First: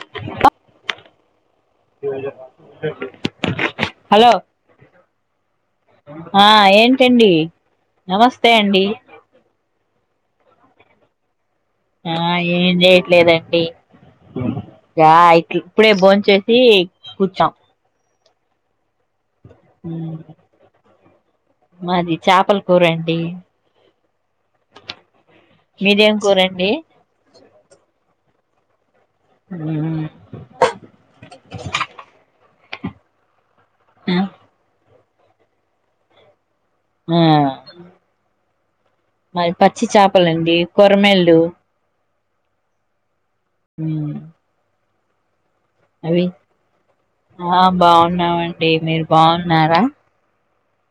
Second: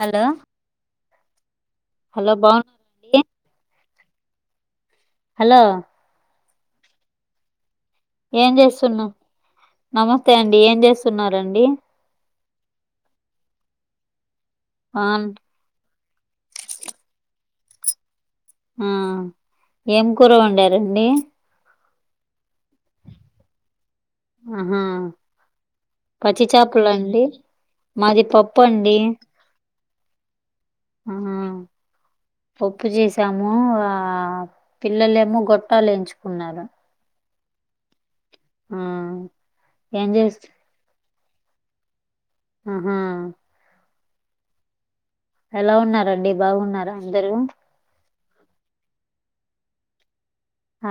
Hello hello బాగున్నారండి hello hello ఆ ఏంటండి ఏం నమస్తే అండి చేస్తున్నవు నమస్తే అండి ఏం చేస్తున్నారండి ఆ ఏం చేయట్లేదండి ఆ గా ఇట్ల ఇప్పుడే బోన్ చేసి కూర్చ ఆ ఏం ఉమ్, కూర వండారండి మాది చేపల కూర అండి ఆహా మీదేం పచ్చి కూరండి చేపలండి మాది పప్పు అండి ఉహు ఆహ పప్పు చేసాము ఆ పిల్లలు ఏమో గొట్టాలేయించుకున్నారు ఆ ఆ మరి పచ్చి ఏం చేస్త చాపలండి కోరమీన్లు ఆహా ఉమ్ ఎలా ఉన్నారండి బాగున్నారా అందరూ బాగున్నావండి మీరు బాగున్నారా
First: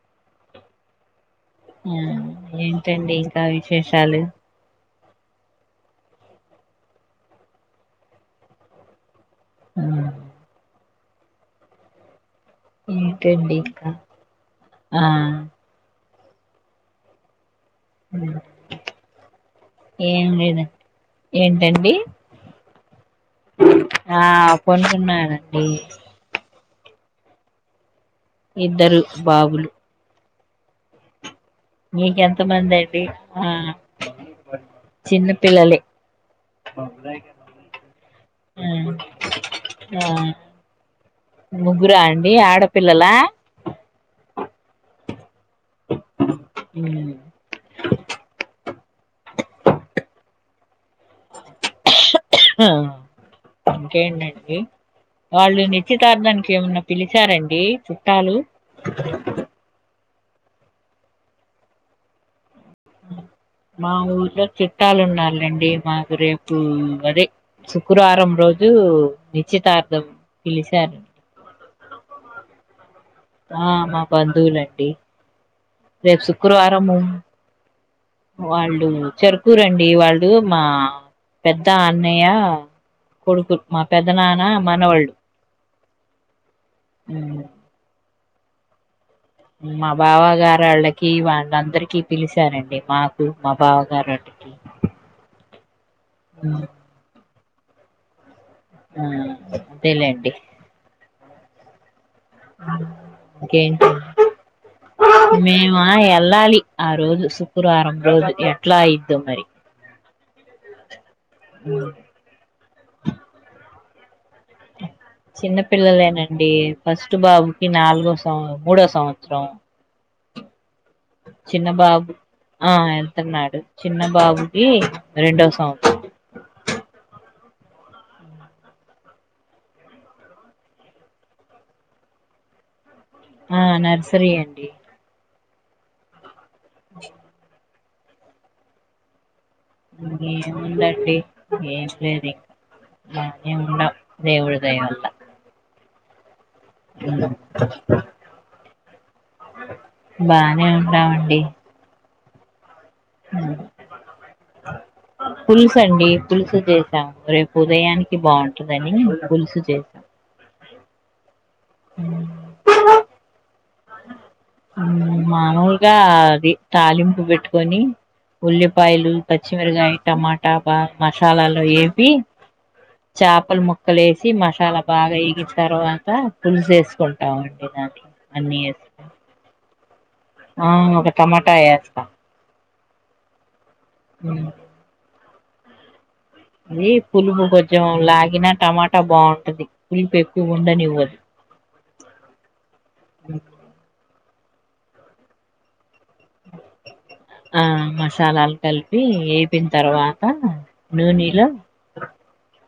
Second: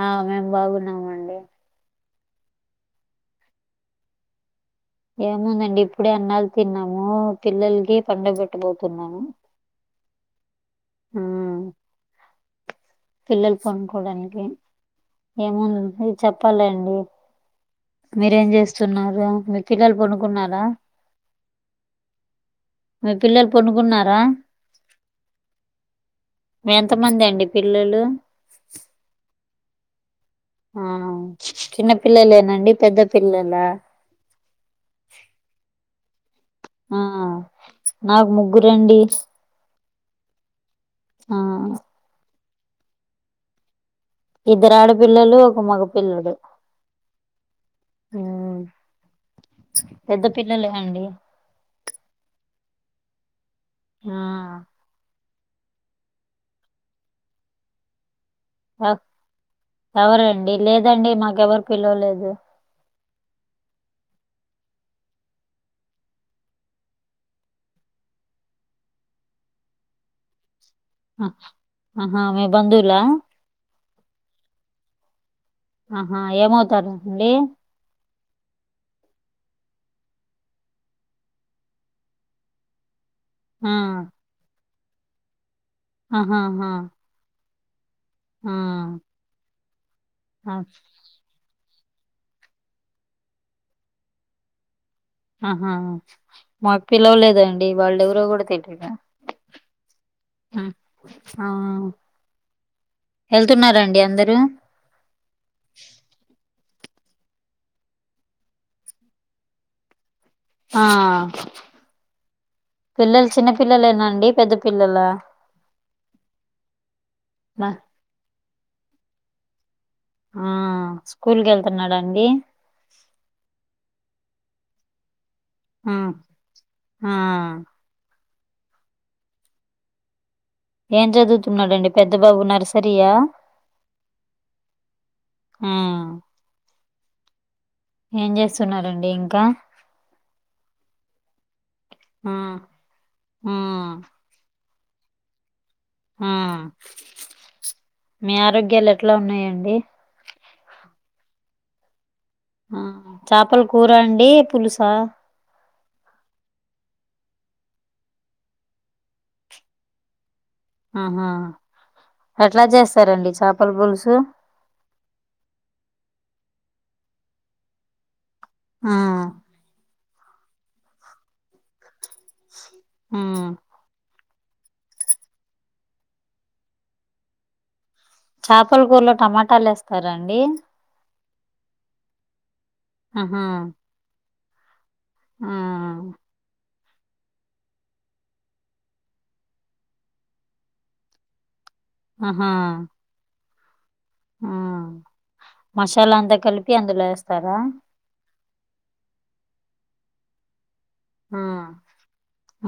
ఆ మేము బాగున్నమండి ఆ ఏంటండి ఇంకా విశేషాలు ఏముందండి ఇప్పుడే అన్నాలు తిన్నాము పిల్లలకి పడుగ పెట్టబోతున్నాము ఉమ్ ఉమ్ ఏంటండి పిల్లలు ఇంకా పనుకోవడానికి ఆ ఏముంది చెప్పాలండీ ఉమ్, మీరేం చేస్తున్నారు మీ పిల్లలు ఏం పడుకున్నారా లేదు ఏంటండి మీ పిల్లలు పనుకున్నారా ఆ పనుకున్నారండి మీ ఎంతమంది అండి పిల్లలు ఇద్దరు బాబులు ఆ చిన్న మీకెంత పిల్లలేనండి మంది పెద్ద అండి ఆ పిల్లలా చిన్న పిల్లలే ఆ నాకు ఆ ముగ్గురండి ఆ ఆ ముగ్గురా అండి ఆడపిల్లలా ఇద్దరు ఆడపిల్లలు ఒక మగ పిల్లోడు ఉ ఉం పెద్ద పిల్లలే అండి ఆ ఇంకేంటండి వాళ్ళు నిశ్చితార్థానికి ఏమన్నా పిలిచారండి చుట్టాలు ఆ ఎవరండి లేదండి మాకెవ్వరు పిలవలేదు మా ఊర్లో చిట్టాలున్నారులేండి మాకు రేపు అదే శుక్రారం రోజు నిశ్చితార్థం పిలిచారు ఆహా మీ బంధువులా ఆ మా బంధువులండి ఆహా రేపు శుక్రవారము ఏమవుతారండి వాళ్ళు చెరుకూరండి వాళ్ళు మా పెద్ద అన్నయ్య కొడుకు ఆ మా పెదనాన్న మనవళ్ళు ఆహాహా ఉం ఆ మా ఆ, బావగారోళ్ళకి కి వాళ్ళ అందరికి పిలిచానండి మాకు మా బావగారుంటికి ఆహా మాకు పిలవలేదండి వాళ్లు ఎవరో కూడా తెలియదు ఆ అంతేలె అండి అ ఆ ఎళ్తున్నార ఇంకేంటి అండి అందరూ మేమా వెళ్ళాలి ఆ రోజు శుక్రవారం రోజు ఎట్లా అయిద్ధోమరి ఆ ఉ పిల్లలు చిన్న పిల్లలేనండి పెద్ద పిల్లలా చిన్న పిల్లలేనండి ఫస్ట్ బాబుకి మ- నాలుగు వస్తు ఆ మూడో సంవత్సరం ఆ స్కూల్ కి చిన్న బాబుకి వెళ్తున్నాడండి ఆ ఎళ్తూన్నాడు చిన్న బాబుకి రెండో సంవ అ ఆ ఏం చదువుతున్నాడండి పెద్ద బాబు నర్సరియా ఆ నర్సరీ అండి ఆ అ ఏం చేస్తున్నారండి ఇంకా ఉం ఏమ్ముందండీ ఏమీలేదు ఆ ఇంక ఆ బానే ఉండ దేవుడి దయవల్ల ఆ మీ ఆరోగ్యాలు ఎట్లా ఉన్నాయండి బానే ఉన్నామండి ఆ చాపల కూర అండి పులుసా పులుసు అండి పులుసు చేసాము రేపు ఉదయానికి బాగుంటదని పులుసు చేసాం ఆహ ఎట్లా చేస్తారండి చాపల పులుసు మాములుగా అది తాలింపు పెట్టుకొని ఆ ఉల్లిపాయలు చిమిరకాయ టమాటా బాగ మసాలాలు యేంపి ఆ చేపలు ముక్క ముక్కలేసి మసాలా బాగా యేగిన తర్వాత పులుసేసుకుంటామండి దాన్ని చేపల కూరలో టమాటాలు వేస్తారండి ఆ ఒక టమాటా యేస్త ఆహా ఉమ్ ఆ అది పులుపు కొంచెం లాగిన టమాటా బాగుంటది పులుపు ఎక్కువ ఉండనివ్వదు ఆహా ఆ మసాలా అంతా కలిపి అందులో వేస్తారా ఆ మసాలాలు కలిపి యేపిన తర్వాత ఆ నూనీలో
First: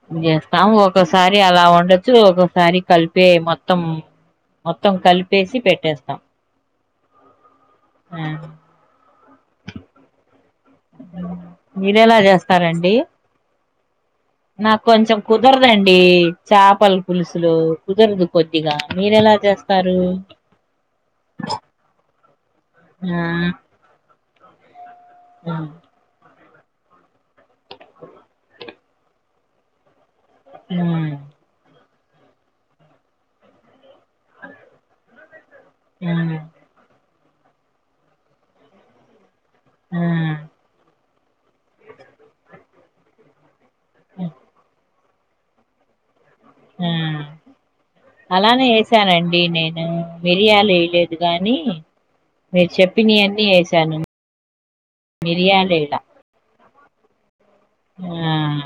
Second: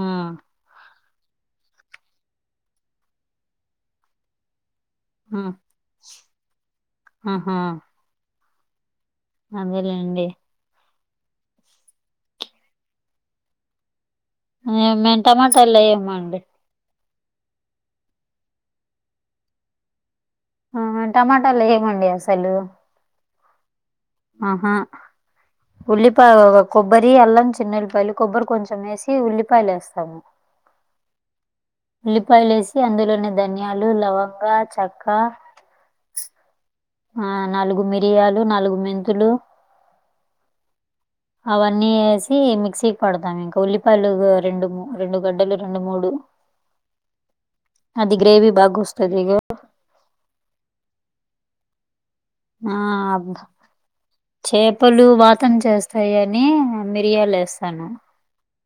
ఆ యేస్తాము ఒకసారి అలా వండొచ్చు ఒకసారి కలిపే మొత్తం మొత్తం ఆ కలిపేసి పెట్టేస్తాం ఆహా ఆ అదేలేండి మీరెలా జేస్తారండి నాకు మేం కొంచెం మేము టమాటాలు కుదరదండి వేయమండి చేపలు పులుసులు కుదరదు కొద్దిగా మీరెలా జేస్తారు ఆ టమాటాలు ఏయమండి అసలు ఆ ఆహా ఆ ఉల్లిపాయ కొబ్బరి అల్లం చిన్న ఉల్లిపాయలు కొబ్బరి కొంచెం వేసి ఉల్లిపాయలు వేస్తాము ఉమ్ ఉల్లిపాయలేసి అందులోని ధన్యాలు లవంగా చెక్క ఉమ్ ఆ నాలుగు మిరియాలు నాలుగు మెంతులు ఉమ్ అవన్నీ యేసి మిక్సీ పడతాం ఇంకా ఉల్లిపాయలు రెండు మూ రెండు గడ్డలు రెండు మూడు ఉమ్ గ్రేవీ అలానే బాగొస్తది. ఇగ యేసానండి నేను మిరియాలు యేయలేదు గాని మీరు ఆ చెప్పినవి అబ్బా అన్నీ వేసాను చేపలు వాతం మిరియాలు వేయలా చేస్తాయే ని మిరియాలు యేస్తాను ఉమ్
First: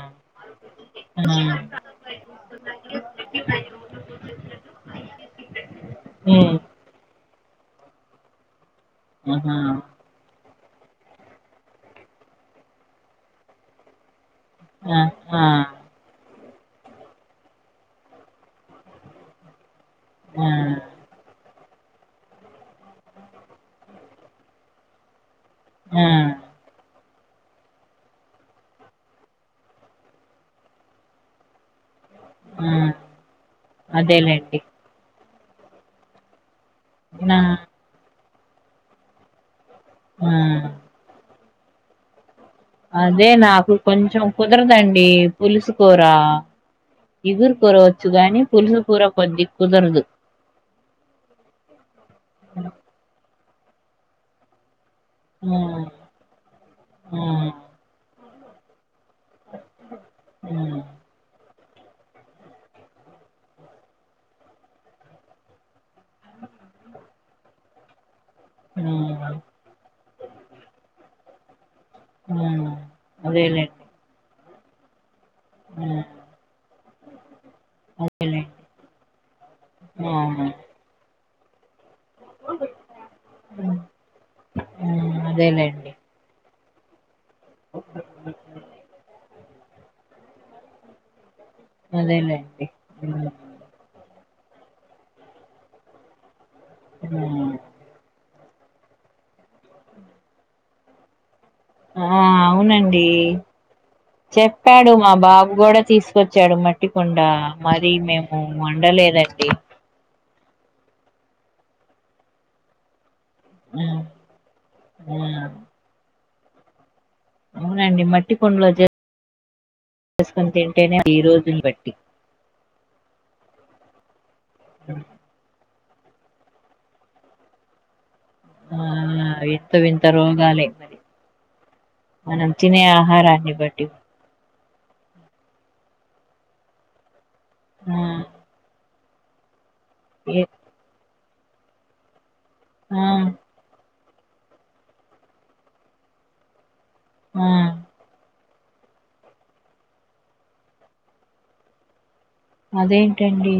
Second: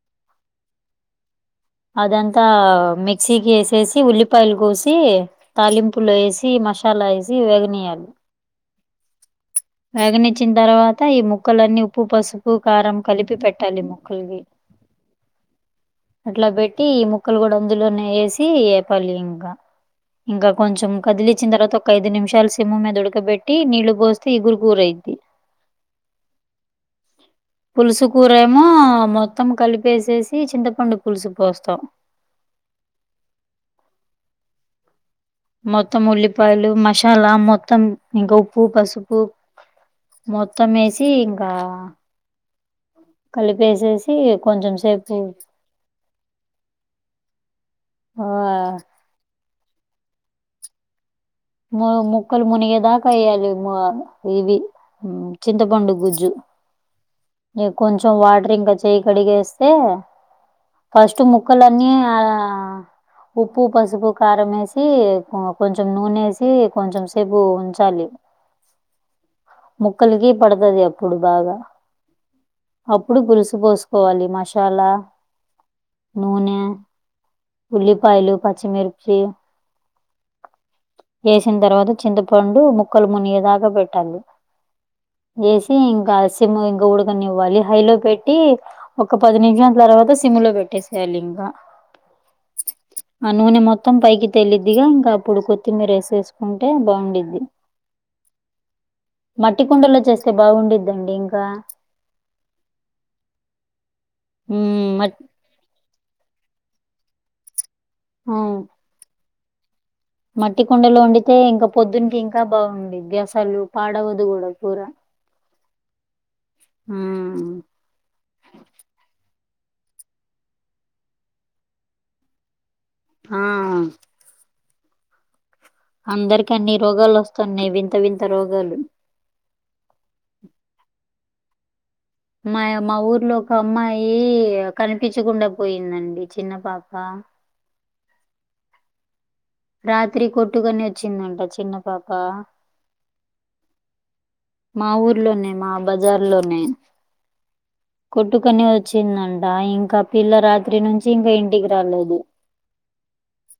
ఉమ్ అదంతా మిక్సీకి యేసేసి ఉల్లిపాయలు కోసి తాలింపులో యేసి ఉమ్ మసాలా యేసి వేగనీయాలి ఆహా వేగనిచ్చిన తర్వాత ఈ ముక్కలన్నీ ఉప్పు పసుపు కారం కలిపి పెట్టాలి ముక్కలకి ఆ ఆ అట్లా పెట్టి ఈ ముక్కలు కూడా అందులోనే వేసి ఏపాలి ఇంకా ఇంకా కొంచెం కదిలిచ్చిన తర్వాత ఒక ఐదు నిమిషాలు సిమ్ మీద ఉడకబట్టి నీళ్లు పోస్తే ఇగురు కూరైద్ది ఆ పులుసు కూర ఏమో మొత్తం కలిపేసేసి చింతపండు పులుసు పోస్తాం ఆ అదేలేండి మొత్తం ఉల్లిపాయలు మసాలా నా మొత్తం ఇంకా ఉప్పు పసుపు ఆ మొత్తం వేసి ఇంకా అదే నాకు కలిపేసేసి కొంచెం కొంచెం కుదరదండి సేపు పులుసు కూర ఇగురు కూరవచ్చు ఆ గానీ పులుసు కూర కొద్ది కుదరదు ము ముక్కలు మునిగదాకా ఎయ్యాల ఇ ఇవి ఉ మ్మ్ చింతపండు గుజ్జు మ్మ్ ఇగ కొంచెం వాటరింగ చేయి కడిగేస్తే మ్మ్ ఫస్ట్ ముక్కలన్నీ ఆ ఉప్పు పసుపు కారం వేసి కొ కొంచం నూనెసి సి కొంచెం సి సేపు ఉంచాలి ఊ ముక్కలకి పడతది అప్పుడు బాగా మ్మ్ అప్పుడు పులుసు అదేలేండి పోసు కోలీ మసాలా ఊ నూనె ఉల్లిపాయలు అదేలేండి పచ్చిమిర్చి ఆ వేసిన తర్వాత చింతపండు ముక్కలు మునిగె దాకా పెట్టలి మ్మ్ చేసి అదేలేండి ఇంకా సి సిమ్ము ఇంక ఉడకనివ్వాలి హైలో పెట్టి ఒక పది నిమిషం తర్వాత సి సిములో పెట్టేసయెలింగా అదేలేండి ఊ మొత్తం పైకి తెల్లిద్దిగా ఇంకా అప్పుడు కొత్తిమీర వేసేసుకుంటే బాగుండిద్ది మట్టి కుండలో చేస్తే బాగుండిద్దండి ఇంకా ఆ అవునండి హ్మ్. చెప్పాడు మా మట్ బాబు కూడా తీసుకు తీసుకొచ్చాడు మట్టికుండ మరి మేము హ్మ్. వండలేదండి మట్టి కుండలో వండితే ఇంకా పొద్దుంకి ఇంకా బాగుండిది గ్యాస్ సలు మ్మ్ పాడవదు కూడా కూర మ్మ్ ఊ అవునండి మట్టి కొండలో చేసుకొని తింటేనే ఈ రోజులు బట్టి ఆ అందరికి అన్ని రోగాలు వస్తున్నాయి వింత వింత రోగాలు ఆ వింత వింత రోగాలే మరి మనం తినే ఆహారాన్ని బట్టి ఈ కనిపించకుండా పోయిందండి చిన్న పాప ఆ రాత్రి ఏ కొట్టుకని వచ్చిందంట చిన్న పాప ఆ మా ఊర్లోనే మా బజార్ లోనే ఆ కొట్టుకొని వచ్చిందంట ఇంకా పిల్ల రాత్రి నుంచి ఇంకా ఇంటికి రాలేదు అదేంటండి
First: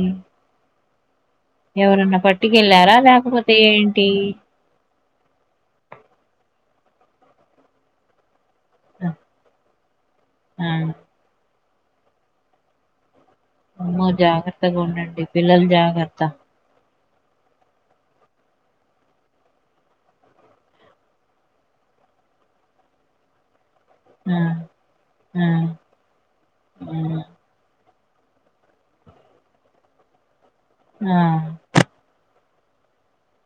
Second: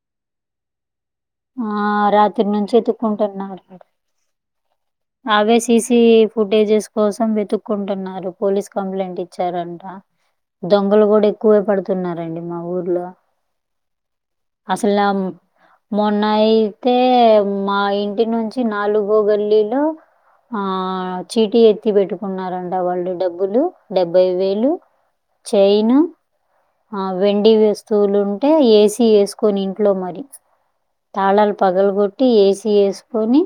ఆ ఎవరన్నా రాత్రి నుంచి పట్టుకెళ్ళారా లేకపోతే వెతుక్కుంటున్నాడు అట ఏంటి అవే సీసీ ఫుటేజెస్ కోసం వెతుక్కుంటున్నారు పోలీస్ ఆ కంప్లైంట్ ఇచ్చారంట ఆ దొంగలు కూడా ఎక్కువే పడుతున్నారండి మా ఊర్లో అమ్మో జాగ్రత్తగా అసల ఉండండి మ్ పిల్లలు జాగ్రత్త మొన్న అయితే మా ఇంటి నుంచి నాలుగో గల్లీలో ఆ చీటి ఎత్తి పెట్టుకున్నారంట వాళ్ళు డబ్బులు డెబ్బై ఆ వేలు ఆ ఆ చైన ఆ వెండి వస్తువులు ఉంటే ఏసీ వేసుకొని ఇంట్లో మరి ఆ తాళాలు పగలగొట్టి ఏసీ వేసుకొని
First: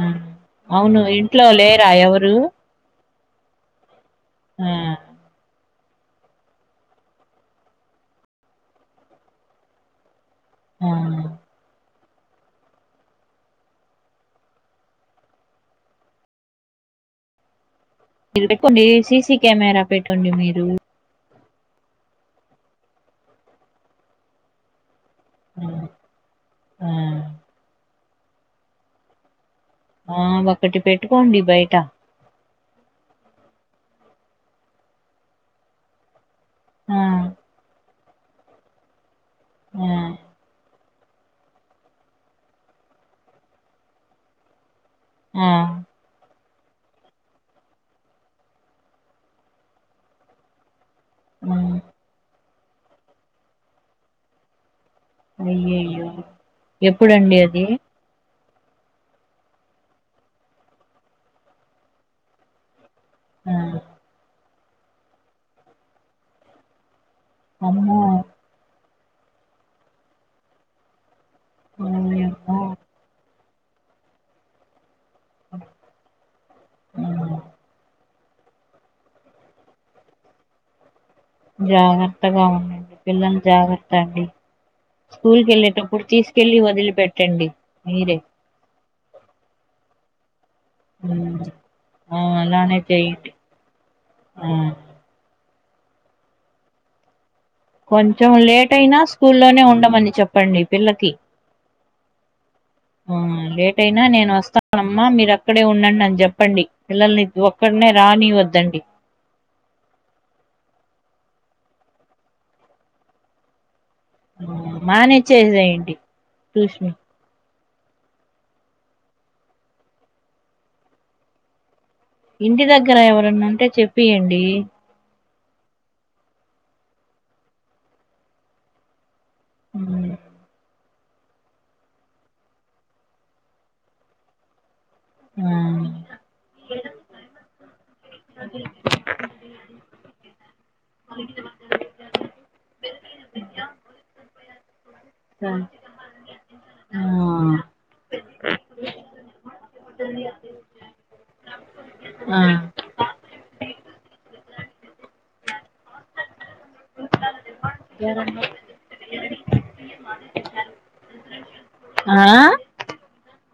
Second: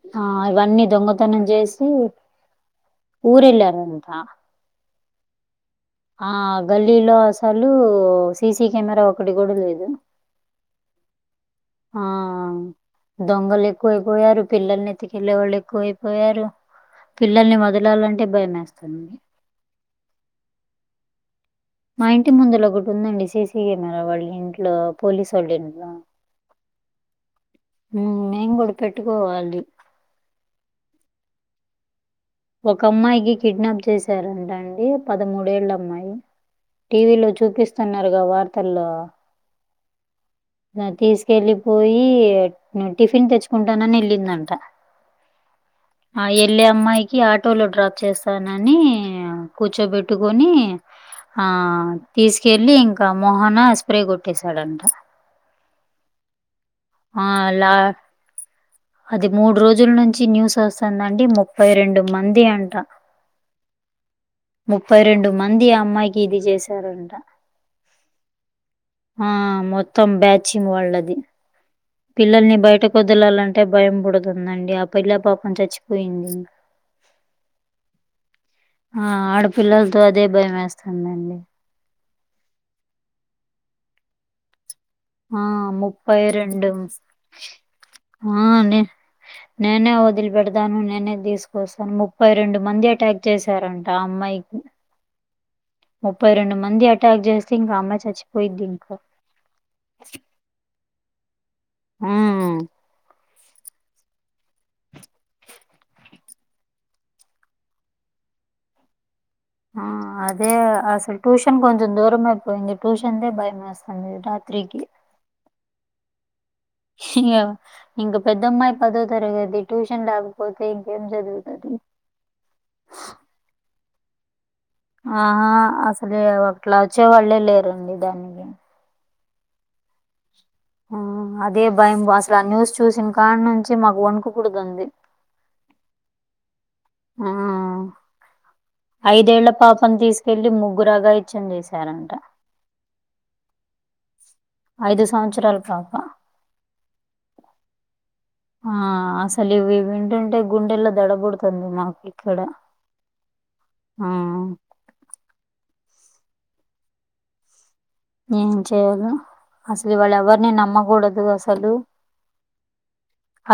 ఆ హా ఇవన్నీ అవును దొంగతనం ఇంట్లో చేసి లేరా ఎవరు ఊరెళ్ళారంట ఆ ఆ గల్లీలో అసలు సీసీ కెమెరా ఒకటి కూడా లేదు ఆ ఆ దొంగలు ఎక్కువ అయిపోయారు పిల్లల్ని ఎత్కెళ్ళే వాళ్ళు ఎక్కువ అయిపోయారు పిల్లల్ని వదలాలంటే మీరు పెట్కొండి భయమేస్తుంది. సీసీ కెమెరా పెట్టండి మీరు మా ఇంటి ముందులో ఒకటి ఉందండి సీసీ కెమెరా వాళ్ళ ఇంట్లో పోలీసు వాళ్ళ ఇంట్లో ఉమ్ ఉమ్ మేము కూడా పెట్టుకోవాలి ఆ ఒకటి పెట్టుకోండి బయట ఒక అమ్మాయికి కిడ్నాప్ చేసారంట అండి పదమూడేళ్ళ అమ్మాయి ఆ టీవీలో చూపిస్తున్నారుగా వార్తల్లో ఆ తీసుకెళ్ళిపోయి న టిఫిన్ తెచ్చుకుంటానని వెళ్ళిందంట ఆ ఆ ఏళ్ళే అమ్మాయి కి ఆటోలో డ్రాప్ చేస్తానని కూర్చోపెట్టుకోని ఆ తీసుకెళ్ళి ఇంకా మోహన ఆ స్ప్రే కొట్టేసాడంట అయ్యయ్యో ఆ ఎప్పుడండి అది లా అది మూడు రోజులు నుంచి న్యూస్ వస్తుందండి ముప్పై రెండు మంది అంటా ఉమ్ ముప్పై రెండు మంది ఆ అమ్మాయికి ఇది చేసారంట అమ్మో ఆ మొత్తం బ్యాచి వాళ్ళది పిల్లల్ని ఓయమ్మో బయటకు వదలాలంటే భయం పుడుతుందండి అప్ పిల్లా పాపం చచ్చిపోయింది ఇంక ఆ ఆ ఆడపిల్లలతో అదే భయం వేస్తుందండి జాగ్రత్తగా ఉండండి పిల్లలని జాగ్రత్త అండి ఆ స్కూల్కి వెళ్ళేటప్పుడు ముప్పై తీసుకెళ్ళి రెండు వదిలి పెట్టండి మీరే ఆ అండి నేనే వదిలి పెడుత తాను నేనే హ్మ్. తీసుకొస్తాను ఆ ముప్పై రెండు అలానే మంది అటాక్ చేయండి చేశారంట ఆ అమ్మాయికి ముప్పై రెండు మంది అటాక్ చేస్తే ఇంకా అమ్మాయి కొంచెం చచ్చిపోయిద్ది లేట్ ఇంకా అయినా స్కూల్లోనే ఉండమని చెప్పండి పిల్లకి ఆ ఆ లేట్ అయినా నేను వస్తానమ్మా మీరు అక్కడే ఉండండి అని చెప్పండి పిల్లల్ని ఒక్కడనే రానివద్దండి ఆ అదే అసలు ట్యూషన్ కొంచెం దూరమే పోయింది ట్యూషన్ దే భయమేస మానిచ్చేసేయండి ట్యూషన్ ఇగ ఇంక పెద్దమ్మాయి పదో తరగతి ట్యూషన్ లేకపోతే ఇంకేం చదువుతది ఇంటి దగ్గర ఎవరన్నా ఉంటే చెప్పియండి ఆహా అసలే అట్లా వచ్చేవాళ్ళే లేరండి దానికి ఉమ్ ఆ అదే భయం అసలు ఆ న్యూస్ చూసిన కాన్ నుంచి మాకు వణుకుపుడుతాంది ఆ ఆ ఐదేళ్ళ పాప ని తీసుకెళ్లి ముగ్గురు అగాయిచ్చం చేసారంట ఐదు సంవత్సరాలు పాప ఆ అసలు ఇవి వింటుంటే గుండెల్లో దడబుడుతుంది మాకు ఇక్కడ ఆ ఆ ఏం చేయాలి అసలు ఇవాళ ఎవరిని నమ్మకూడదు అసలు ఆ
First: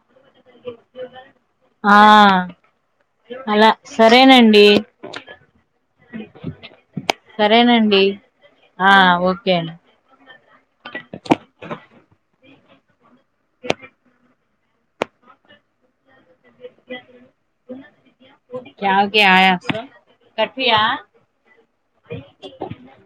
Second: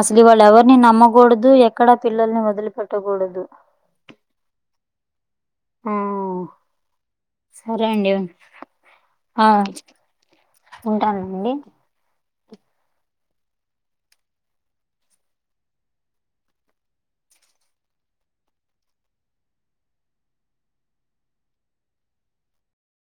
అసలు ఇవాళ ఎవరిని నమ్మకూడదు ఎక్కడా ఆ పిల్లల్ని వదిలిపెట్టకూడదు అలా సరేనండి ఆ సరే సరేనండి అండి ఆ ఆ ఓకే అండి ఉంటానండి ఇ కాకి ఆయా కఠి ఆ